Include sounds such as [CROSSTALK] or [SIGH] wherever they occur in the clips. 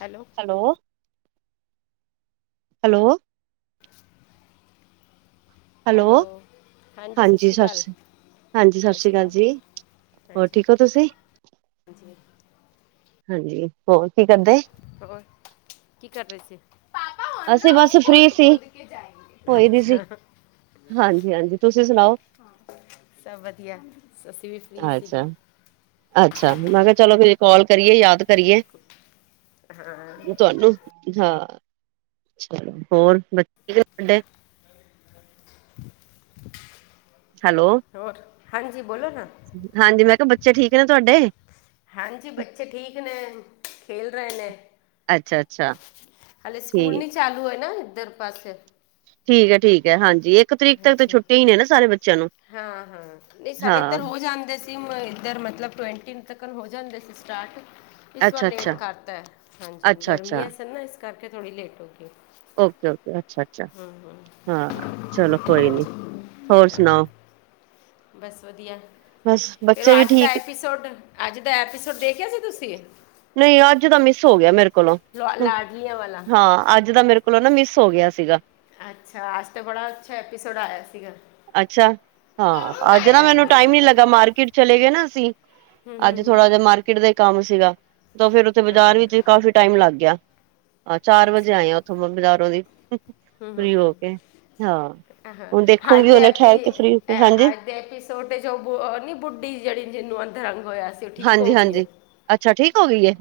Hello hello ਹੰ hello hello ਸਤਿ ਹਾਂਜੀ ਸ਼੍ਰੀ ਅਕਾਲ ਸਾਸਰੀ ਹਾਂਜੀ ਸਤਿ ਸ਼੍ਰੀ ਸਾਸ਼੍ਰੀਕਾਲ ਅਕਾਲ ਜੀ। ਹੋਰ ਠੀਕ ਓ ਤੁਸੀ? ਹਜੀ ਹਾਂਜੀ ਹੋਰ ਕੀ ਕਰਦੇ? ਹੋਰ ਕੀ ਕਰ ਰੇ ਸੀ? ਅਸੀਂ ਬਸ ਫ੍ਰੀ ਸੀ ਹੋਈ ਦੀ ਸੀ। ਅੱਛਾ ਹਾਂਜੀ, ਹਾਂਜੀ ਤੁਸੀ ਸੁਣਾਓ? ਸਭ ਵਧੀਆ ਅਸੀ ਵੀ ਫਰੀ ਅੱਛਾ, ਸੀਗੇ। ਅੱਛਾ ਮੈਂ ਕਿਆ ਚਲੋ ਫਿਰ ਕਾੱਲ ਕਰੀਏ, ਯਾਦ ਕਰੀਏ। ਹਾਂ ਭਰਜਾਈ ਨੂੰ ਹੈ। ਹੋਰ ਬੱਚੇ [UNINTELLIGIBLE] ਤੁਹਾਡੇ ਹੈਲੋ ਹੋਰ? ਹਾਂਜੀ ਬੋਲੋ ਨਾ। ਹਾਂਜੀ ਮੈਂ ਕਿਆ ਬੱਚੇ ਠੀਕ ਨੇ ਤੁਆਡੇ? ਹਾਂਜੀ, ਬੱਚੇ ਠੀਕ ਨੇ ਖੇਲ ਰਏ ਨੇ। ਅੱਛਾ, ਅੱਛਾ ਹਲੇ ਸਕੂਲ ਠੀਕ ਨੀ ਚਾਲੂ ਹੈਏ ਨਾ ਉਧਰ ਪਾਸੇ? ਠੀਕ ਐ, ਠੀਕ ਐ ਹਾਂਜੀ ਇੱਕ ਤਰੀਕ ਤੱਕ ਤੇ ਹਾਂਜੀ ਛੁੱਟੀਆਂ ਈ ਨੇ ਨਾ ਸਾਰੇ ਬੱਚਿਆਂ ਨੂੰ। ਹਾਂ, ਹਾਂ ਨਈ ਸਾਾਡੇ ਤਾਂ ਹਾਂ ਹੋ ਜਾਂਦੇ ਸੀ ਇੱਧਰ ਮਤਲਬ ਟਵਨਟੀਨ ਤਕਰ ਹੋ ਜਾਂਦੇ ਸੀ ਸਟਾਰਟ। ਇਸ ਵਾਰ ਅੱਛਾ, ਲੇਟ ਅੱਛਾ, ਕਰਤਾ ਏ ਹਾਂਜੀ ਅੱਛਾ, ਅੱਛਾ ਗਰਮੀਆਂ ਸਨ ਨਾ ਇਸ ਕਰਕੇ ਥੋੜ੍ਹੀ ਲੇਟ ਹੋ ਗਈ। ਓਕੇ ਓਕੇ, ਅੱਛਾ ਅੱਛਾ ਹਾਂ ਚਲੋ ਕੋਈ ਨੀ ਹੋਰ ਸੁਣਾਓ? ਬਸ ਵਧੀਆ ਬਸ ਫਿਰ ਬੱਚੇ ਵੀ ਅੱਜ ਦਾ ਠੀਕ ਐਪੀਸੋਡ? ਅੱਜ ਦਾ ਐਪੀਸੋਡ ਦੇਖਿਆ ਸੀ ਤੁਸੀ? ਨਈ ਅੱਜ ਦਾ ਮਿਸ ਹੋ ਗਿਆ ਮੇਰੇ ਕੋਲੋਂ ਲਾ- ਲਾਡਲੀਆਂ ਵਾਲਾ ਹਾਂ ਅੱਜ ਦਾ ਮੇਰੇ ਕੋਲ ਕੋਲੋਂ ਨਾ ਮਿਸ ਹੋ ਗਿਆ ਸੀਗਾ। ਅੱਛਾ, ਅੱਜ ਤੋਂ ਬੜਾ ਅੱਛਾ ਐਪੀਸੋਡ ਆਇਆ ਸੀਗਾ। ਅੱਛਾ, ਪਾਪਾ ਹਾਂ ਅੱਜ ਮੋਬਾਈਲ ਨਾ ਮੈਨੂੰ ਵੇਖਣ ਨਹੀਂ ਟਾਈਮ ਈ ਨੀ ਲੱਗਾ ਛੱਡ ਮਾਰਕੀਟ ਚਲੇ ਗਏ ਨਾ ਅਸੀਂ। ਹੂੰ ਹੂੰ ਅੱਜ ਹੂੰ ਥੋੜਾ ਜੇਆ ਮਾਰਕੀਟ ਦਾ ਕੰਮ ਸੀਗਾ ਤਾਂ ਫੇਰ ਉੱਥੇ ਬਾਜ਼ਾਰ ਵਿੱਚ ਈ ਕਾਫੀ ਟਾਈਮ ਲੱਗ ਗਿਆ ਹਾਂ ਚਾਰ ਵਜੇ ਅੱਛਾ ਆਏ ਆ ਉੱਥੋਂ ਮੈਂ ਬਾਜ਼ਾਰੋਂ ਦੀ। ਹੂੰ ਹੂੰ ਫਰੀ ਹੂੰ ਹੋ ਕੇ ਹਾਂ ਹੁਣ ਦੇਖੁੰਗੀ ਹੁਨੇ ਠੇਰ ਕੇ ਫਰੀ ਹੋ ਕੇ ਹਾਂਜੀ। ਏਪੀਸੋਡ ਚ ਓ ਨੀ ਬੁੱਢੀ ਜਿੜੀ ਜਿਨੂੰ ਅਧਰੰਗ ਹੋਇਆ ਸ ਹਾਂਜੀ ਹਾਂਜੀ ਅੱਛਾ ਠੀਕ ਹੋ ਗਈ ਏ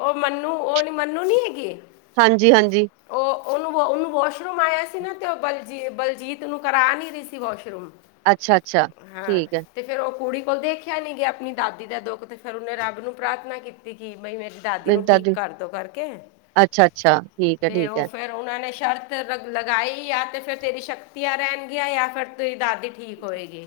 ਉਹ ਮੰਨੂੰ ਉਹ ਨੀ ਮੰਨੂੰ ਨੀ ਹੈਗੀ ਹਾਂਜੀ ਹਾਂਜੀ ਉਹ ਉਹਨੂੰ ਉਹਨੂੰ ਵਾਸ਼ਰੂਮ ਆਇਆ ਸੀ ਨਾ ਤੇ ਉਹ ਬਲ ਬਲਜੀਤ ਨੂੰ ਕਰਾ ਨਹੀ ਰਹੀ ਸੀ ਵਾਸ਼ਰੂਮ ਅੱਛਾ ਅੱਛਾ ਹਾਂ ਠੀਕ ਹੈ ਤੇ ਫੇਰ ਉਹ ਕੁੜੀ ਕੋਲ ਦੇਖਿਆ ਨਹੀਂ ਗਿਆ ਕਿ ਆਪਣੀ ਦਾਦੀ ਦਾ ਦੁੱਖ ਤੇ ਫਿਰ ਉਹਨੇ ਰੱਬ ਨੂੰ ਪ੍ਰਾਰਥਨਾ ਕੀਤੀ ਕਿ ਬਈ ਮੇਰੇ ਦਾਦੀ ਨੂੰ ਠੀਕ ਕਰਦੋ ਕਰਕੇ ਅੱਛਾ-ਅੱਛਾ, ਠੀਕ ਤੇ ਐ-ਠੀਕ ਉਹ ਐ, ਫੇਰ ਉਹਨਾਂ ਨੇ ਸ਼ਰਤ ਲਗਾਈ ਆ ਤੇ ਫੇਰ ਤੇਰੀ ਸ਼ਕਤੀਆਂ ਰਹਿਣਗੀਆਂ ਜਾਂ ਫਿਰ ਤੇਰੀ ਦਾਦੀ ਠੀਕ ਖੋਏਗੀ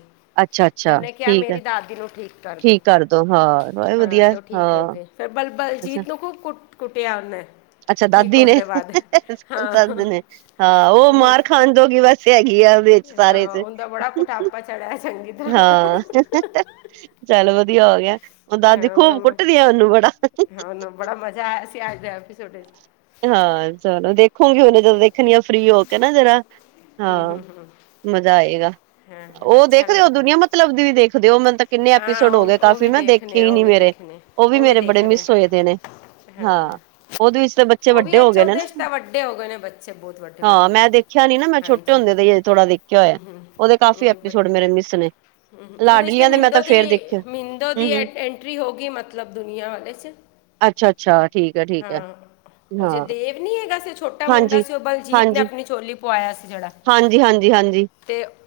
ਤੇ ਅੱਛਾ-ਅੱਛਾ, ਉਹਨੇ ਕਿਹਾ ਠੀਕ ਐ। ਮੇਰੀ ਦਾਦੀ ਨੂੰ ਠੀਕ ਕਰ ਦੋ ਕਰਦੋ ਹਾਂ ਹੋਏ ਹਾਂ ਤੇ ਉਹ ਠੀਕ ਹੋ ਗਏ ਫੇਰ ਬਲ ਅੱਛਾ, ਬਲਜੀਤ ਨੂੰ ਖੂਬ ਕੁ ਕੁੱਟਿਆ ਉਹਨੇ ਅੱਛਾ ਠੀਕ ਦਾਦੀ ਹੋਣ ਨੇ ਦੇ ਬਾਅਦ ਸਸ ਹਾਂ ਨੇ ਹਾਂ ਉਹ ਮਾਰ ਖਾਨਦੋਗੀ ਬਸ ਸਸ ਹੈਗੀ ਆ ਵਿੱਚ ਸਾਰੇ ਹਾਂ 'ਚ ਉਹਦਾ ਬੜਾ ਕੁਟਾਪਾ ਚੜਿਆ ਚੰਗੀ ਤਰ੍ਹਾਂ ਹਾਂ ਚੱਲ ਵਧੀਆ ਹੋ ਗਿਆ ਹੁਣ ਦਾਦੀ ਹਾਂ ਬੜਾ ਖੂਬ ਮ- ਕੁੱਟਦੀ ਆ ਉਹਨੂੰ ਬੜਾ ਹਾਂ ਉਹਨੂੰ ਬੜਾ ਮਜ਼ਾ ਆਇਆ ਸੀ ਅੱਜ ਦੇ ਐਪੀਸੋਡ ਵਿੱਚ ਹਾਂ ਚਲੋ ਦੇਖੋਗੀ ਉਹਨੇ ਜਦੋਂ ਦੇਖਣੀ ਆਂ ਫਰੀ ਹੋ ਕੇ ਨਾ ਜਰਾ ਹਾਂ ਮਜ਼ਾ ਆਏਗਾ ਹਾਂ ਅੱਛਾ ਲੱਗਦਾ ਮਤਲੱਬਦੀ ਵੀ ਦੇਖਦੇ ਹੋ ਮਤਨਲਬ ਕਿੰਨੇ ਹਾਂ ਐਪੀਸੋਡ ਹੋ ਗਏ, ਉਹ ਉਹ ਕਾਫੀ ਵੀ ਮੈਂ ਦੇਖੇ ਦੇਖਨੇ ਹੀ ਆ ਉਹ ਨੀ ਵੀ ਮੇਰੇ, ਦੇਖਨੇ ਓਹ ਵੀ ਉਹ ਮੇਰੇ ਬੜੇ ਦੇਖ ਰਹੇ ਮਿਸ ਹੋਏ ਦੇ ਨੇ। ਹਾਂ, ਓਹਦੇ ਵਿੱਚ ਬੱ ਬੱਚੇ ਵੱਡੇ ਹੋ ਗਏ ਨੇ ਨਾ। ਹਾਂ, ਮੈਂ ਦੇਖਿਆ ਨੀ ਨਾ ਮੈਂ ਛੋਟੇ ਹੁੰਦੇ ਦਾ ਈ ਹਜੇ ਥੋੜਾ ਦੇਖ ਕਿਆ ਏ, ਓਹਦੇ ਕਾਫੀ ਐਪੀਸੋਡ ਮੇਰੇ ਮਿਸ ਨੇ। ਹੂੰ, ਉਹਦੇ 'ਚ ਤੇ ਲਾਡਲੀਆਂ ਦੇ ਮੈਂ ਮਿੰਦੋ ਤਾਂ ਦੀ ਫੇਰ ਦੇਖਿਆ ਮਿੰਦੋ ਹੂੰ ਦੀ ਐ ਹੂੰ ਐਂਟਰੀ ਹੋ ਗਈ ਮਤਲਬ ਦੁਨੀਆ ਵਿਚ। ਅੱਛਾ ਅੱਛਾ, ਠੀਕ ਹੈ ਠੀਕ ਹੈ। ਓਹ ਜੇ ਹਾਂ ਦੇਵ ਨੀ ਹੈਗਾ ਸੀ, ਛੋਟਾ ਮੁੰਡਾ ਹਾਂਜੀ ਸੀ ਓਹ ਬਲਜੀਤ ਨੇ ਹਾਂਜੀ ਅਪਣੀ ਝੋਲੀ ਪਵਾਇਆ ਸੀ ਜੇੜਾ। ਜੀ ਹਾਂਜੀ।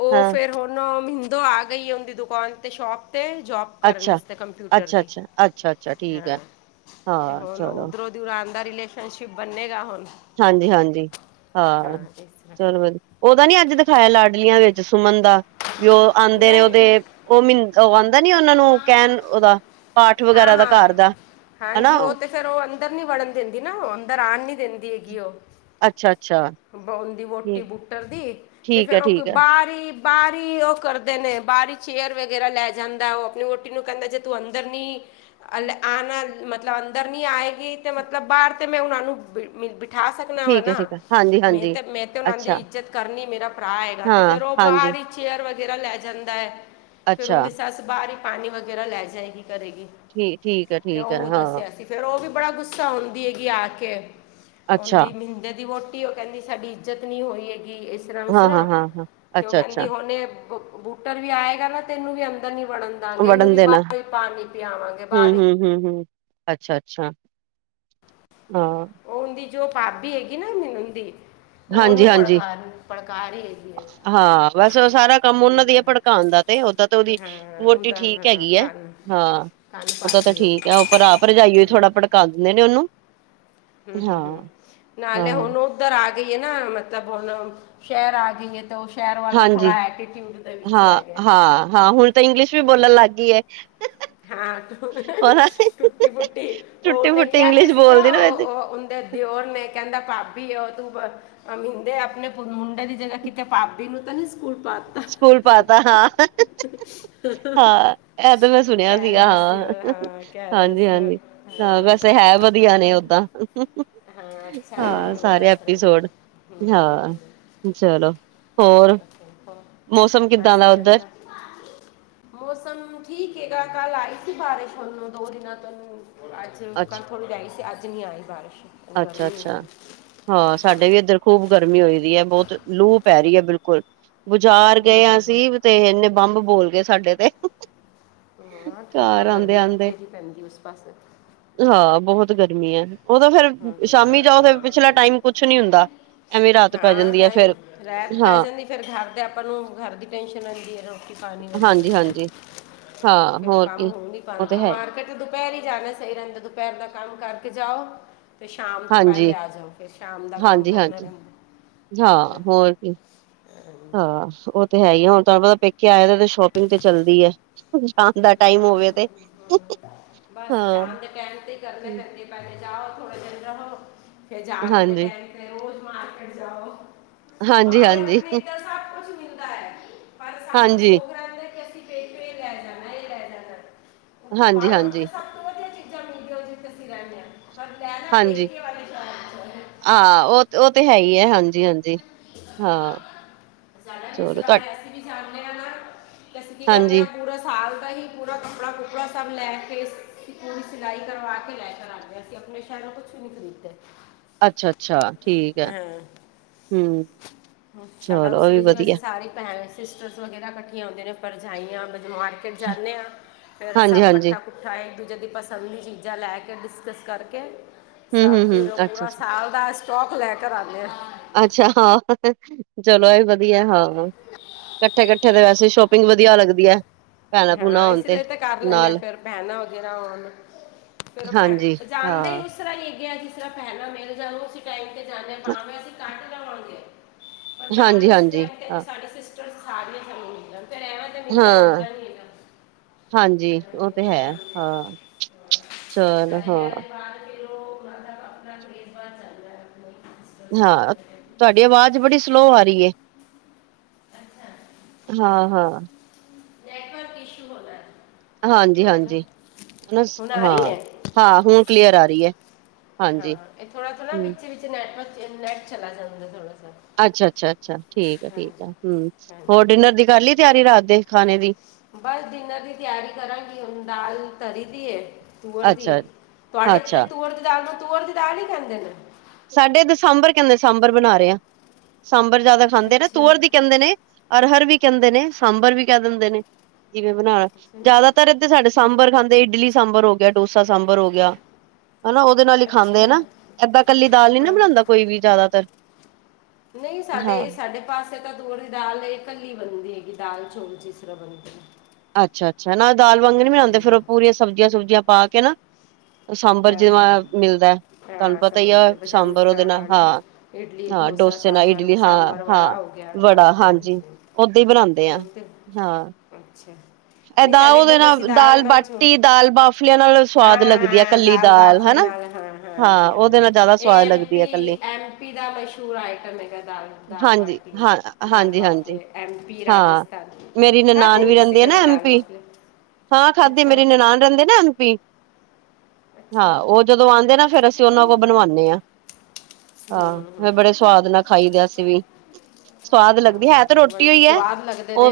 ਤੇ ਓਹ ਹਾਂ ਫਿਰ ਹੁਣ ਮਹਿੰਦੋ ਆ ਗਈ ਏ ਉਂਹਦੀ ਦੁਕਾਨ ਤੇ ਸ਼ੋਪ ਤੇ, ਜੋਬ ਕਰਨ ਅੱਛਾ ਅਸਤੇ ਕੰਪਿਊਟਰ ਅੱਛਾ ਦੀ। ਅੱਛਾ ਅੱਛਾ ਅੱਛਾ ਠੀਕ ਹਾਂ, ਹੈ ਤੇ ਹਾਂ ਹੁਣ ਓ ਚਲੋ ਓ ਦੂਰਾਨ ਦਾ ਰਿਲੇਸ਼ਨਸ਼ਿਪ ਬੰਨੇਗਾ ਹੁਣ। ਹਾਂਜੀ ਹਾਂਜੀ, ਹਾਂ ਇਸ ਚਲੋ ਤਰ੍ਹਾਂ ਵਧੀ ਓਹਦਾ ਨੀ ਅੱਜ ਦਿਖਾਇਆ ਲਾਡਲੀਆਂ ਵਿੱਚ ਸੁਮਨ ਦਾ। ਵੀ ਓਹ ਆਉੰਦੇ ਨੇ ਓਹਦੇ ਨਹੀਂ ਓਹ ਮਿੰਦ ਓਹ ਆਉਦਾ ਨੀ ਓਹਨਾ ਨੂੰ ਮੰਮਾ ਕੈਣ ਓਹਦਾ ਪਾਠ ਹਾਂ ਵਗੈਰਾ ਦਾ ਹਾਂ ਘਰ ਦਾ। ਹਨਾ ਹਾਂਜੀ, ਓਹ ਤੇ ਫਿਰ ਓਹ ਅੰਦਰ ਨੀ ਵੜਨ ਦੇੰਦੀ ਨਾ ਓਹ ਅੰਦਰ ਆਣ ਨੀ ਦਿੰਦੀ ਹੈਗੀ ਓਹ। ਅੱਛਾ ਅੱਛਾ ਬੋਣ ਦੀ ਵੋਟੀ ਠੀ ਬੁਟੱਰ ਦੀ। ਤੇ ਠੀਕ ਹੈ ਫਿਰ ਓਹ ਠੀਕ ਹੈ ਬਾਰ ਈ ਬਾਹਰ ਈ ਓਹ ਕਰ ਕਰਦੇ ਨੇ ਬਾਹਰ ਹੀ ਚੇਅਰ ਵਗੈਰਾ ਲੈ ਜਾਂਦਾ ਓਹ। ਆਪਣੀ ਵੋਟੀ ਨੂੰ ਕਹਿੰਦਾ ਜੇ ਤੂੰ ਅੰਦਰ ਨੀ ਅਲ ਆਣਾ ਮਤਲਬ ਅੰਦਰ ਨੀ ਆਏਗੀ ਤੇ ਮਤਲਬ ਬਾਹਰ ਤੇ ਮੈਂ ਉਹਨਾਂ ਨੂੰ ਬਿ ਮੀ ਬਿਠਾ ਸਕਣਾ ਵਾ ਠੀਕ ਹੈ ਨਾ। ਠੀਕ ਹੈ ਹਾਂਜੀ ਮੇ ਹਾਂਜੀ ਤੇ ਮੈਂ ਤੇ ਉਨ੍ਹਾਂ ਦੀ ਅੱਛਾ ਇੱਜ਼ਤ ਕਰਨੀ ਮੇਰਾ ਭਰਾ ਹੈਗਾ। ਤੇ ਹਾਂ ਫਿਰ ਓਹ ਹਾਂਜੀ ਬਾਹਰ ਹੀ ਚੇਅਰ ਵਗੈਰਾ ਲੈ ਜਾਂਦਾ ਐ। ਫੇਰ ਅੱਛਾ ਉੰਹਦੀ ਸੱਸ ਬਾਹਰ ਹੀ ਪਾਣੀ ਵਗੈਰਾ ਲੈ ਜਾਏਗੀ ਕਰੇਗੀ। ਠੀ ਠੀਕ ਹੈ ਤੇ ਠੀਕ ਹੈ ਓਹ ਹਾਂ ਦੱਸਿਆ ਸੀ, ਫਿਰ ਓਹ ਵੀ ਬੜਾ ਗੁੱਸਾ ਹੁੰਦੀ ਹੈਗੀ ਆ ਕੇ। ਅੱਛਾ ਓੰਹਦੀ ਮਹਿੰਦੇ ਦੀ ਵੋਟੀ ਓਹ ਕੈਂਦੀ ਸਾਡੀ ਇੱਜਤ ਨੀ ਹੋਈ ਹੈਗੀ, ਇਸ ਸਰਾ ਹਾਂ ਉਸਰਾ ਹਾਂ ਹਾਂ ਹਾਂ ਤੇ ਓ ਅੱਛਾ ਅੱਛਾ ਕੈੰਦੀ ਹੁਣ ਬ ਬੂਟਰ ਵੀ ਆਏਗਾ ਨਾ, ਤੇ ਐਨੂੰ ਵੀ ਅੰਦਰ ਨੀ ਵੜਨ ਦਾਂਗੇ, ਏਨੂੰ ਵੜਨ ਵੀ ਬਾਰੋਂ ਈ ਪਾਣੀ ਪਿਆਵਾਂਗੇ। ਬਾਰ ਈ ਹੂੰ, ਹੂੰ, ਹੂੰ। ਅੱਛਾ ਅੱਛਾ, ਅ ਓੰਦੀ ਜੋ ਭਾਬੀ ਹੈਗੀ ਨਾ, ਮੇਹੁੰਣ ਦੀ ਹਾਂਜੀ ਉਹਨੂੰ ਹਾਂਜੀ, ਪੜਕਾਰ ਪੜਕਾਰ ਹੀ ਹੈਗੀ ਹੈ ਹਾਂ ਬਸ ਓ ਸਾਰਾ ਕੰਮ ਉਹਦੇ ਉਹਨਾਂ ਦੀ ਐ ਭੜਕਾਣ ਦਾ ਤੇ, ਓਦਾਂ ਤੇ ਕੰਨ ਓਦੀ ਹਾਂ ਵੋਟੀ ਉਹਦਾ ਠੀਕ ਹਾਂ ਹੈਗੀ ਐਂ, ਕੰਨ ਹਾਂ। ਕੰਨ ਓਦਾ ਤਾਂ ਭਾਬੀ ਉਹ ਠੀਕ ਹੈ, ਓ ਭਰਾ ਭਰਜਾਈਓ ਈ ਥੋੜ੍ਹਾ ਭੜਕਾ ਦਿੰਦੇ ਨੇ ਓਨੂੰ। ਹੂੰ ਹੂੰ ਹੂੰ, ਨਾਲੇ ਹਾਂ ਹੁਣ ਓਧਰ ਆ ਗਈ ਏਨਾ, ਮਤਲਬ ਹੁਣ ਸੈ਼ਰ ਆ ਗਈ ਏ। ਤੇ ਓਹ ਸੈ਼ਰ ਵਾਲਾ, ਹਾਂਜੀ ਥੋੜ੍ਹਾ ਐਟੀਟਿਊਡ ਦੇ ਵਿੱਚ ਹਾਂ, ਹੈਗੈ। ਹਾਂ ਹਾਂ, ਹੁਣ ਤਾਂ ਇੰਗਲਿਸ਼ ਵੀ ਬੋਲਣ ਲੱਗ ਗੀ ਐ। ਹਾਂ, ਟੁੱਟੀ-ਫੁਟੀ, ਓ ਉਨੇ ਟੁੱਟੀ-ਫੁੱਟੀ ਕਿਆ ਤੇ ਇੰਗਲਿਸ਼ ਸੀਗਾ ਬੋਲਦੀ ਨਾ ਅ ਵਿੱਚ ਅ ਉੰਦੇ ਦਿਓਰ ਨੇ, ਕੈੰਦਾ ਭਾਬੀ ਓ ਤੂੰ ਬ ਮ੍ਹਿੰਦੇ ਆਪਣੇ ਪੁ ਮੁੰ ਡੇ ਦੀ ਜਗ੍ਹਾ, ਕਿਤੇ ਪਾਭੀ ਨੂੰ ਤਾਂ ਨੀ ਸਕੂਲ ਪਾਤ ਸਕੂਲ ਪਾਤਾ ਹਾਂ, ਹਾਂ। ਐ ਤੇ ਮੈ ਉਹ ਸੁਣਿਆ ਕਹਿ ਸੀਗਾ ਰਿਹਾ ਸੀ ਉਹ ਹਾਂ, ਕਹਿ ਰਿਹਾ ਹਾਂਜੀ ਸੀ ਉਹ, ਹਾਂਜੀ, ਹਾਂ ਵੈਸੇ ਹੈ ਵਧੀਆ ਨੇ ਹਾਂ ਓਦਾਂ। ਹਾਂ, ਅੱਛਾ ਹਾਂ ਉਹ ਸਾਰੇ ਦੱਸ ਰਹੇ ਨੇ ਐਪੀਸੋਡ, ਹੂੰ ਹੂੰ ਹੂੰ ਹਾਂ ਚਲੋ। ਹੋਰ? ਮੌਸਮ ਕਿੱਦਾਂ ਬਸ ਦਾ ਉੱਧਰ ਚੰਗਾ। ਮੌਸਮ ਠੀਕ ਹੇਗਾ, ਕੱਲ ਆਈ ਸੀ ਬਾਰਿਸ਼, ਹੁਣ ਨੂੰ ਦੋ ਦਿਨਾਂ ਤੋਂ ਨੂੰ ਆਈ ਤੇ ਔ ਕੱਲ ਥੋੜ੍ਹੀ ਰੈਈ ਸੀ, ਅੱਜ ਨੀ ਆਈ ਬਾਰਿਸ਼। ਹੁਣ ਅੱਛਾ ਗਰਮੀ ਹੋ ਅੱਛਾ, ਗਈ ਹਾਂ ਸਾਡੇ ਵੀ ਐਧਰ ਖੂਬ ਗਰਮੀ ਹੋਈ ਦੀ ਐ ਬੌਤ, ਲੂ ਪੈ ਰੀ ਐ ਬਿਲਕੁਲ। ਬੁਜ਼ਾਰ ਹੂੰ ਗਏ ਆਂ ਹੂੰ ਅਸੀਂ ਤੇ ਏਨੇ, ਬੰਬ ਬੋਲ ਗਏ ਸਾਡੇ ਤੇ। ਨਾ ਠੰਡ, ਘਰ ਆਂਦੇ ਗਰਮੀ ਆਂਦੇ ਪਥੇਰੀ ਪੈਂਦੀ ਉਸ ਪਾਸੇ। ਹਾਂ ਬਹੁਤ ਗਰਮੀ ਹੈ, ਉਦੋਂ ਫਿਰ ਸ਼ਾਮੀ ਜਾਓ ਫ ਪਿਛਲਾ ਟਾਈਮ ਕੁਛ ਨੀ ਹੁੰਦਾ, ਐਵੇਂ ਰਾਤ ਪੈ ਹਾਂ ਜਾਂਦੀ ਹੈ ਟਾਈਮ ਫੇਰ, ਰਾਤ ਪੈ ਹਾਂ। ਜਾਂਦੀ ਫਿਰ ਘਰ ਤਾਂ ਆਪਾਂ ਨੂੰ, ਘਰ ਦੀ ਟੈਨਸ਼ਨ ਆਉਂਦੀ ਹੈੋ। ਹਾਂਜੀ ਹਾਂਜੀ ਹਾਂ ਫੇਰ ਉਹ ਹੋਰ ਕੰਮ ਕੀ ਹੋਣ ਨੀ ਤੇ ਪੈਂਦੇ, ਉਹ ਹੈ ਮਾਰਕੀਟ ਦੁਪਹਿਰ ਹੀ ਜਾਣਾ ਸਹੀ ਰਹਿੰਦਾ, ਦੁਪਹਿਰ ਦਾ ਕੰਮ ਕਰਕੇ ਜਾਓ। ਤੇ ਸ਼ਾਮ ਤੋਂ ਹਾਂਜੀ, ਪਹਿਲੇ ਆ ਜਾਓ ਫਿਰ ਸ਼ਾਮ ਦਾ ਕੰਮ ਹਾਂਜੀ ਕਰਨਾ ਹਾਂਜੀ, ਰਹਿੰਦਾ ਹਾਂ ਹੈ ਨਾ ਹੋਰ ਵੀ ਹਾਂ ਹਾਂਜੀ ਉਹ ਤੇ ਹੈ ਹੀ ਆ, ਹੁਣ ਤੁਹਾਨੂੰ ਪਤਾ ਪੇਕੇ ਆਏ ਸ਼ੋਪਿੰਗ ਤੇ ਚੱਲਦੀ। ਸ਼ਾਮ ਦਾ ਟਾਈਮ ਹੋਵੇ ਤੇ, ਬਸ ਹਾਂ ਜਾਣ ਦੇ ਟਾਈਮ ਤੇ ਹੀ ਕਰਨੇ ਪੈਂਦੇ ਪਹਿਲੇ ਜਾਓ ਥੋੜੇ ਦਿਨ ਰਹੋ, ਫਿਰ ਜਾਨ ਦੇ ਹਾਂਜੀ ਟਾਈਮ ਤੇ ਰੋਜ਼ ਮਾਰਕੀਟ ਜਾਓ। ਹਾਂਜੀ ਭਾਵੇਂ ਹਾਂਜੀ। ਆਪਣੇ ਇੱਧਰ ਸਭ ਕੁਛ ਮਿਲਦਾ ਹੈ, ਪਰ ਹਾਂਜੀ। ਨਾਲੇ ਅਸੀਂ ਲੈ ਜਾਣਾ, ਇਹ ਲੈ ਜਾਣਾ, ਹਾਂਜੀ ਹਾਂਜੀ ਸਭ ਤੋਂ ਵਧੀਆ ਸੀਂ ਰਹਿੰਦੇ, ਹਾਂ ਪਰ ਪਹਿਲਾ ਪੇਕੇ ਵਾਲੀ ਆਹ ਉਹ, ਉਹ ਤੇ ਹੈ ਹੀ ਹੈ, ਹਾਂਜੀ ਹਾਂਜੀ। ਹਾਂ ਸਾਦਾ ਵੀ ਚਲੋ ਤੁਹਾ ਸਰਾਏ, ਅਸੀਂ ਵੀ ਜਾਣਦੇ ਹਾਂ ਨਾ। ਤੇ ਅਸੀਂ ਕੀ ਕਰਦੇ ਆਾਂ, ਹਾਂਜੀ ਪੂਰਾ ਸਾਲ ਹੀ ਪੂਰਾ ਕੱਪੜਾ ਕੁਪੜਾ ਸਭ ਲੈ ਕੇ, ਪੂਰੀ ਸਿਲਾਈ ਕਰਵਾ ਕੇ ਲੈ ਕੇ ਆਉਂਦੇ ਅਸੀਂ ਆਪਣੇ ਕਹਿੰਦੇ, ਕੁਛ ਨਹੀਂ ਖਰੀਦਦੇ। ਅੱਛਾ ਅੱਛਾ, ਠੀਕ ਹੈ। ਹੂ, ਸਾਡਾ ਉਸ ਤਰਾ ਜਿਵੇ ਵਧੀਆ ਅਸੀਂ ਸਾਰੇ ਪੈਂਣ ਸਿਸਟਰਸ ਵਗੈਰਾ ਇਕੱਠੀਆਂ ਹੁੰਦੇ ਨੇ ਪਰਜਾਈਆਂ ਮਾਰਕਿਟ ਜਾਂਦੇ ਹਾਂ, ਫਿਰ ਸਭ ਹਾਂਜੀ-ਹਾਂਜੀ ਇਕੱਠਾ ਇਕੱਠਾ, ਇੱਕ ਦੂਜੇ ਦੀ ਪਸੰਦ ਦੀ ਚੀਜ਼ਾਂ ਲੈ ਕੇ ਡਿਸਕਸ ਕਰਕੇ ਸਭ ਹੂੰ-ਹੂੰ-ਹੂੰ, ਫਿਰ ਉਹ ਪੂਰਾ ਅੱਛਾ-ਅੱਛਾ, ਸਾਲ ਦਾ ਸਟੋਕ ਲੈਕੇ ਰੱਖ ਲੈਆ। ਅੱਛਾ ਹਾਂ। ਚਲੋ ਇਹ ਵਧੀਆ ਹਾਂ। ਇਕੱਠੇ- ਕੱਠੇ ਤੇ ਵੈਸੇ ਸ਼ੌਪਿੰਗ ਮੈਨੂੰ ਵਧੀਆ ਲੱਗਦੀ ਹੈ। ਹਾਂ। ਇਸ ਲਈ ਤੇ ਕਰ ਲੈਂਣੇੇ ਹਾਂ ਫੇਰ ਭੈਣਾਂ ਵਗੈਰਾ ਹੋਣ। ਫਿਰ ਮੈਂ ਹਾਂਜੀ ਜਾਣਦੇ ਹਾਂ ਹੀ ਤਰ੍ਹਾਂਗੇ ਜਿਸ ਤਰ੍ਹਾਂ ਪਹਿਲ ਮਿਲ ਜਾਓ ਅ ਟਾਈਮ ਤੇ ਜਾਂਦੇ ਪਾ ਅਸੀਂ ਘੱਟ ਜਾਵਾਂਗੇ। ਪਰ ਜਾਂਦੇ ਹਾਂਜੀ-ਹਾਂਜੀ ਟਮ ਤੇ ਹਾਂ, ਸਾਡੇ ਸਿਸਟਰ ਸਾਰੀਆਂ ਜਾਨ ਮਿਲ ਰਹਿ ਮਿਲਣਾ ਹਾਂ ਹੁੰਦਾ ਨਹੀਂ। ਹਾਂਜੀ। ਐਵੇਂ ਉਹ ਮਿਲ ਤੇ ਨਹੀਂ ਹੈ। ਪਾਉਂਦੇ ਹਾਂ, ਚਲੋ ਹਾਂ। ਮਬਲਬ ਆਪਣਾ ਵੀਰਵਾਰ ਚੱਲ ਰਿਹਾ ਮਤਲਬ। ਹਾਂ। ਤੁਹਾਡੀ ਆਵਾਜ਼ ਬੜੀ ਸਲੋਅ ਆ ਰਹੀ ਹੈ। ਅੱਛਾ ਹਾਂ -ਹਾਂ। ਨੈਟਵਰਕ ਇਸ਼ੂ ਹੁੰਦਾ ਹੈ। ਹਾਂਜੀ -ਹਾਂਜੀ। ਹਾਂ- ਆ ਰਹੀ ਹੈ ਹਾਂ, ਹੁਣ ਕਲੀਅਰ ਆ ਰਹੀ ਹੈ। ਹਾਂ। ਇਹ ਥੋੜਾ -ਥੋੜ੍ਹਾ ਵਿੱਚ- ਵਿਚ ਨੈਟਵਰਕ ਨੈਟ ਚਲਾ ਜਾਂਦਾ ਥੋੜਾ ਜਾਂ। ਅੱਛਾ- ਅੱਛਾ- ਅੱਛਾ, ਠੀਕ ਆ, ਠੀਕ ਆ ਹੂ, ਹਾਂਜੀ ਹੋਰ ਡਿਨਰ ਦੀ ਕਰ ਲਈ ਤਿਆਰੀ ਰਾਤ ਦੇ ਖਾਣੇ ਦੀ। ਬਸ ਡਿਨਰ ਦੀ ਤਿਆਰੀ ਕਰਾਂਗੀ ਹੁਣ ਦਾਲ ਤਰੀ ਦੀ ਹੈ। ਤੁਅਰ ਦੀ ਅੱਛਾ, ਤੁਹਾਡੇ ਅੱਛਾ ਤੁਰ ਦੀ ਦਾਲ ਨੂੰ ਤੁਅਰ ਦੀ ਦਾਲ ਹੀ ਕਹਿੰਦੇ ਨੇ‌। ਸਾਡੇ ਇੱਧਰ ਸਾਂਬਰ ਕਹਿੰਦੇ ਸਾਂਬਰ ਬਣਾ ਰਹੇ ਆ। ਸਾਂਬਰ ਜਿਆਦਾ ਖਾਂਦੇ ਨਾ ਅੱਛਾ ਤੂਅਰ ਦੀ ਕਹਿੰਦੇ ਨੇ। ਅਰਹਰ ਵੀ ਕਹਿੰਦੇ ਨੇ, ਸਾਂਬਰ ਵੀ ਕਹਿ ਦਿੰਦੇ ਨੇ ਜਿਵੇਂ ਬਣਾ। ਅੱਛਾ ਨਹੀਂ ਜ਼ਿਆਦਾਤਰ ਇਧਰ ਸਾਡੇ ਹਾਂ, ਸਾਂਬਰ ਖਾਂਦੇ ਇਡਲੀ ਸਾਂਬਰ ਹੋ ਗਿਆ, ਡੋਸਾ ਸਾਂਬਰ ਹੋ ਗਿਆ। ਹਨਾ। ਉਹਦੇ ਨਾਲ ਹੀ ਅੱਛਾ ਖਾਂਦੇ ਹਨ ਨਾ। ਏਦਾਂ ਕੱਲੀ ਦਾਲ ਨੀ ਨਾ ਹਾਂ ਬਣਾਉਦਾ ਕੋਈ ਵੀ ਜ਼ਿਆਦਾਤਰ। ਨਹੀਂ ਸਾਡੇ, ਹਾਂ। ਇਹ ਸਾਡੇ ਪਾਸ ਤਾਂ ਤੁਅਰ ਦੀ ਦਾਲ ਕੱਲੀ ਬਣਦੀ ਹੈਗੀ ਦਾਲ- ਚੋਲ ਜਿਸ ਤਰਾ ਬਣਦੀ। ਅੱਛਾ- ਅੱਛਾ ਨਾ ਦਾਲ ਵਾਂਗ ਨ ਬਣਾਉਂਦੇ, ਫੇਰ ਉਹ ਹਾਂਜੀ ਪੂਰੀਆਂ ਸਬਜ਼ੀਆਂ -ਸੁਬਜੀਆਂ ਪਾ ਕੇ ਨਾ। ਸਾਂਬਰ ਜੀਵਾ ਮਿਲਦਾ। ਤੁਹਾਨੂੰ ਪਤਾ ਹੀ ਆ ਸਾਂਬਰ ਉਹਦੇ ਨਾਲ ਹਾਂ- ਹਾਂ, ਡੋਸੇ ਨਾਲ ਇਡਲੀ ਹਾਂ- ਹਾਂ। ਵੜਾ ਹਾਂਜੀ। ਜੀ ਓਦਾਂ ਹੀ ਬਣਾਉਂਦੇ ਆ ਹਮ, ਤੇ ਹਾਂ। ਅੱਛਾ। ਨਹੀਂ ਏਦਾਂ ਸਾਡੇ ਉਹਦੇ ਇੱਧਰ ਤਾਂ ਅਸੀਂ ਨਾਲ ਦਾਲ ਨਾਲ ਛੋਲ -ਬਾਟੀ, ਦਾਲ- ਬਾਫਲੀਆਂ ਨਾਲ ਹਾਂ ਸਵਾਦ ਲੱਗਦੀ ਹੈ ਹਾਂ ਕੱਲੀ। ਦਾਲ ਬਫਲੀਏ ਨਾਲ ਹਾਂ, ਹਾਂਜੀ ਹਾਂ ਉਹਦੇ -ਹਾਂਜੀ। ਨਾਲ ਜ਼ਿਆਦਾ ਇਹ ਸਵਾਦ ਐਮ ਲੱਗਦੀ ਹੈ ਕੱਲੀ ਪੀ, ਐਮ ਪੀ ਦਾ ਮਸ਼ਹੂਰ ਆਈਟਮ ਹੈਗਾ। ਦ ਦਾਲ- ਹਾਂਜੀ ਬਾਟੀ, ਹਾਂ ਦਾਲ- ਹਾਂਜੀ ਹਾਂਜੀ ਬਾਫਲੇ ਐਮ ਪੀ ਹਾਂ ਰਾਜਸਥਾਨ ਮੇਰੀ ਖਾਧੇ ਨਨਾਨ ਵੀ ਸੀ। ਰਹਿੰਦੀ ਨਾ ਐਮ ਪੀ। ਹਾਂ ਖਾਧੇ ਅੱਛਾ ਮੇਰੀ ਨਨਾਨ ਰਹਿੰਦੇ ਨਾ ਐਮ ਪੀ। ਅੱਛਾ ਹਾਂ। ਉਹ ਜਦੋਂ ਆਉਂਦੇ ਨਾ ਫੇਰ ਅਸੀਂ ਹੈਲੋ ਉਹਨਾਂ ਕੋਲ ਮੰਮਾ ਬਣਵਾਉਂਦੇ ਹਾਂ। ਹਾਂ। ਫਿਰ ਬੜੇ ਸਵਾਦ ਨਾਲ ਖਾਈ ਦੇ ਅਸੀ ਵੀ। ਸਵਾਦ ਲੱਗਦੀ ਹੈ ਹਮ, ਤੇ ਬੜੇ ਰੋਟੀਓ ਹੀ ਏ, ਸਵਾਦ ਲੱਗਦੇ ਉਹ ਨੇ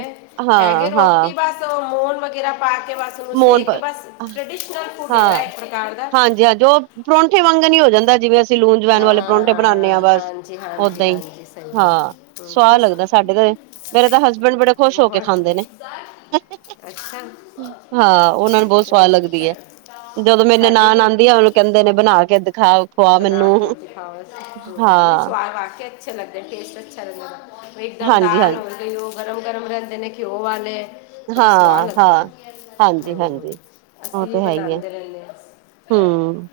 ਹੈਗੇ ਹਾਂ- ਹਾਂ। ਰੋਟੀ ਬਸ ਮੋਨ ਵਗੈਰਾ ਪਾ ਕੇ ਬਸ ਓਨੂੰ ਮੋਨ ਸੇਕ ਕੇ ਬਸ, ਟਰਡੀਸ਼ਨਲ ਫੂਡ ਇਕ ਪ੍ਰਕਾਰ ਦਾ। ਜੋ ਪਰੌਂਠੇ ਵਾਂਗ ਨੀ ਹੋ ਜਾਂਦਾ ਜਿਵੇਂ ਅਸੀਂ ਲੂਣ, ਜਵੈਣ ਵਾਲੇ ਪਰੌਂਠੇ ਬਣਾਉਦੇ ਹਾਂ ਬਸ, ਹਾਂਜੀ ਹਾਂਜੀ ਓਦਾਂ ਹੀ ਹਾਂਜੀ ਸਹੀ ਗੱਲ ਹਾਂ, ਹੈ। ਹਮ, ਸਵਾਦ ਬਸ ਲੱਗਦਾ ਸਾਡੇ ਤੇ। ਮੇਰੇ ਤਾਂ ਹਸਬੈਂਡ ਬੜੇ ਖੁਸ਼ ਹੋ ਕੇ ਖਾਂਦੇ ਬੜਾ- ਨੇ। ਅੱਛਾ। ਹਾਂ। ਉਹਨਾਂ ਨੂੰ ਬਹੁਤ ਕਹਿੰਦਾ ਸਵਾਦ ਲੱਗਦੀ ਹੈ। ਜਦੋਂ ਮੇਰੇ ਸਾਡੇ ਨਨਾਨ ਵੀ ਆਉਂਦੀ ਆ। ਕੈਂਦੇ ਨੇਂ ਬਣਾ ਕੇ ਦਿਖਾਓ ਬਣਾ ਕੇ ਦਿਖਾਓ ਹੂ ਨਈਂ ਹਾਂ ਸਵਾਦ ਵਾਕੇ ਅੱਛੇ ਲੱਗਦੇ ਟੇਸਟ ਅੱਛਾ ਲੱਗਦਾ। ਇਕ ਦਮ ਹਾਂਜੀ ਦਾਲ ਹੋ ਹਾਂਜੀ ਗਈ ਉਹ ਗਰਮ ਗਰਮ ਰਹਿੰਦੇ ਨੇ ਘਿਓ ਵਾਲੇ। ਬੜੇ ਸੁਆਦ ਹਾਂ ਲੱਗਦੇ ਹਾਂ ਨੇ ਹਾਂਜੀ ਹੂੰ ਹੂ ਹਾਂਜੀ ਅਸੀਂ ਵੀ ਬਣਾਂਦੇ ਰਹਿੰਨੇ ਆਂ। ਹੂੰ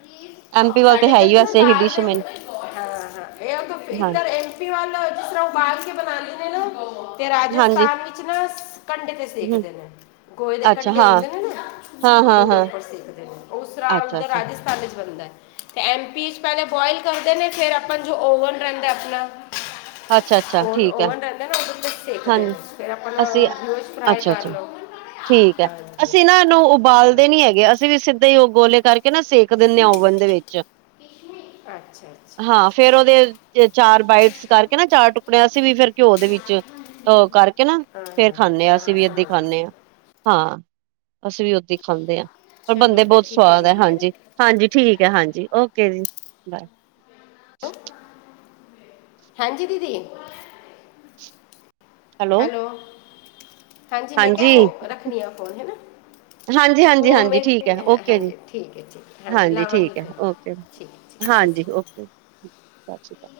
ਐਮ ਪੀ ਵੱਲ ਤਾਂ ਹੈ ਹੀ ਵੈਸੇ ਹਾਂ ਇਹੀ ਡਿਸ਼ ਮੈਨੂੰ ਹਾਂ ਇਹ ਧੁੱਪੇ ਹਾਂ ਧਰੇ ਐਮ ਪੀ ਵੱਲ ਜਿਸ ਤਰ੍ਹਾਂ ਉਬਾਲ ਕੇ ਬਣਾ ਲੈਨੇ ਨਾ ਤੇ ਹਾਂਜੀ ਰਾਜਸਥਾਨ ਵਿੱਚ ਨਾ ਕੰਢੇ ਤੇ ਹੂੰ, ਸੇਕਦੇ ਨੇ। ਗੋਹੇ ਦੇ ਅੱਛਾ ਕੰੰਢੇ ਹਾਂ, ਹੁੰਦੇ ਨੇ ਨਾ ਉਹਦੇ ਹਾਂ-ਹਾਂ-ਹਾਂ, ਉੱਪਰ ਸੇਕਦੇ ਨੇ ਉਸ ਤਰ੍ਹਾਂ ਉੱਧਰ ਅੱਛਾ-ਅੱਛਾ, ਰਾਜਸ ਥਾਨ ਵਿੱਚ ਬਣਦਾ ਏ ਤੇ ਐਮ ਪੀ ਚ ਪਹਿਲੇ ਬੋਇਲ ਕਰਦੇ ਨੇ ਫੇਰ ਓਵਨ ਰਹਿੰਦਾ ਅਪਣਾ, ਅੱਛਾ-ਅੱਛਾ ਠੀਕ ਐ। ਓਵਨ ਰਹਿੰਦੈ ਨਾ ਉਹ ਤੇ ਸੇਕ ਦੇ ਹਾਂਜੀ, ਨੇ ਫਿਰ ਆਪਨਾ ਅਸੀਂ ਉਹਦੇ ਵਿਚ ਫਰਾਈ ਕਰ ਅੱਛਾ-ਅੱਛਾ ਲਓ ਹਾਂ। ਨੂੰ ਉਬਾਲਦੇ ਨੀ ਹੈਗੇ ਅਸੀਂ ਵੀ ਸਿੱਧਾ ਹੀ ਉਹ ਗੋਲੇ ਕਰਕੇ ਨਾ ਸੇਕ ਦਿੰਨੇ ਆ ਓਵਨ ਦੇ ਵਿੱਚ ਅੱਛਾ ਅੱਛਾ ਹਾਂ ਅੱਛਾ ਫੇਰ ਉਹਦੇ ਚਾਰ ਬਾਈਟਸ ਕਰਕੇ ਨਾ ਚਾਰ ਟੁਕੜਿਆ ਅਸੀ ਵੀ ਫੇਰ ਘਿਓ ਦੇ ਵਿੱਚ ਉਹ ਕਰਕੇ ਨਾ ਹਾਂ ਫੇਰ ਹਾਂ ਖਾਂਨੇ ਆ, ਹਾਂ, ਅਸੀਂ ਹਾਂ ਵੀ ਏਦਾਂ ਈ ਸਮਝ ਗਈ ਸਮਝ ਖਾਂਨੇ ਗਈ। ਆਂ। ਅਸੀਂ ਵੀ ਓਦਾ ਹੀ ਖਾਂਦੇ ਹਾਂ ਪਰ ਚਲੋ ਬਣਦੇ ਫਿਰ ਬਹੁਤ ਠੀਕ ਹੈ ਸਵਾਦ ਐ ਦੀਦੀ ਹੈ ਹਾਂਜੀ। ਨਾ ਹਾਂਜੀ, ਠੀਕ ਹੈ ਹਾਂਜੀ, ਓਕੇ ਜੀ ਬਾਏ। ਹੈਲੋ! ਹਾਂਜੀ ਦੀਦੀ। ਹੈਲੋ ਹਾਂਜੀ ਮੈਂ ਕਿਹਾ ਹੋ ਰੱਖਣੀ ਆ ਫ਼ੋਨ ਹੈਨਾ। ਹਾਂਜੀ, ਹਾਂਜੀ, ਹਾਂਜੀ ਠੀਕ ਹੈ, ਓਕੇ ਜੀ ਹਾਂਜੀ ਠੀਕ ਹੈ ਠੀਕ ਹਾਂਜੀ ਲਾਵਾਂਗੀ ਠੀਕ ਹੈ ਫਿਰ ਓਕੇ। ਠੀਕ ਹੈ, ਠੀਕ ਸਤਿ ਹਾਂਜੀ ਸ਼੍ਰੀ ਅਕਾਲ ਓਕੇ ਸਤਿ ਸ਼੍ਰੀ ਅਕਾਲ।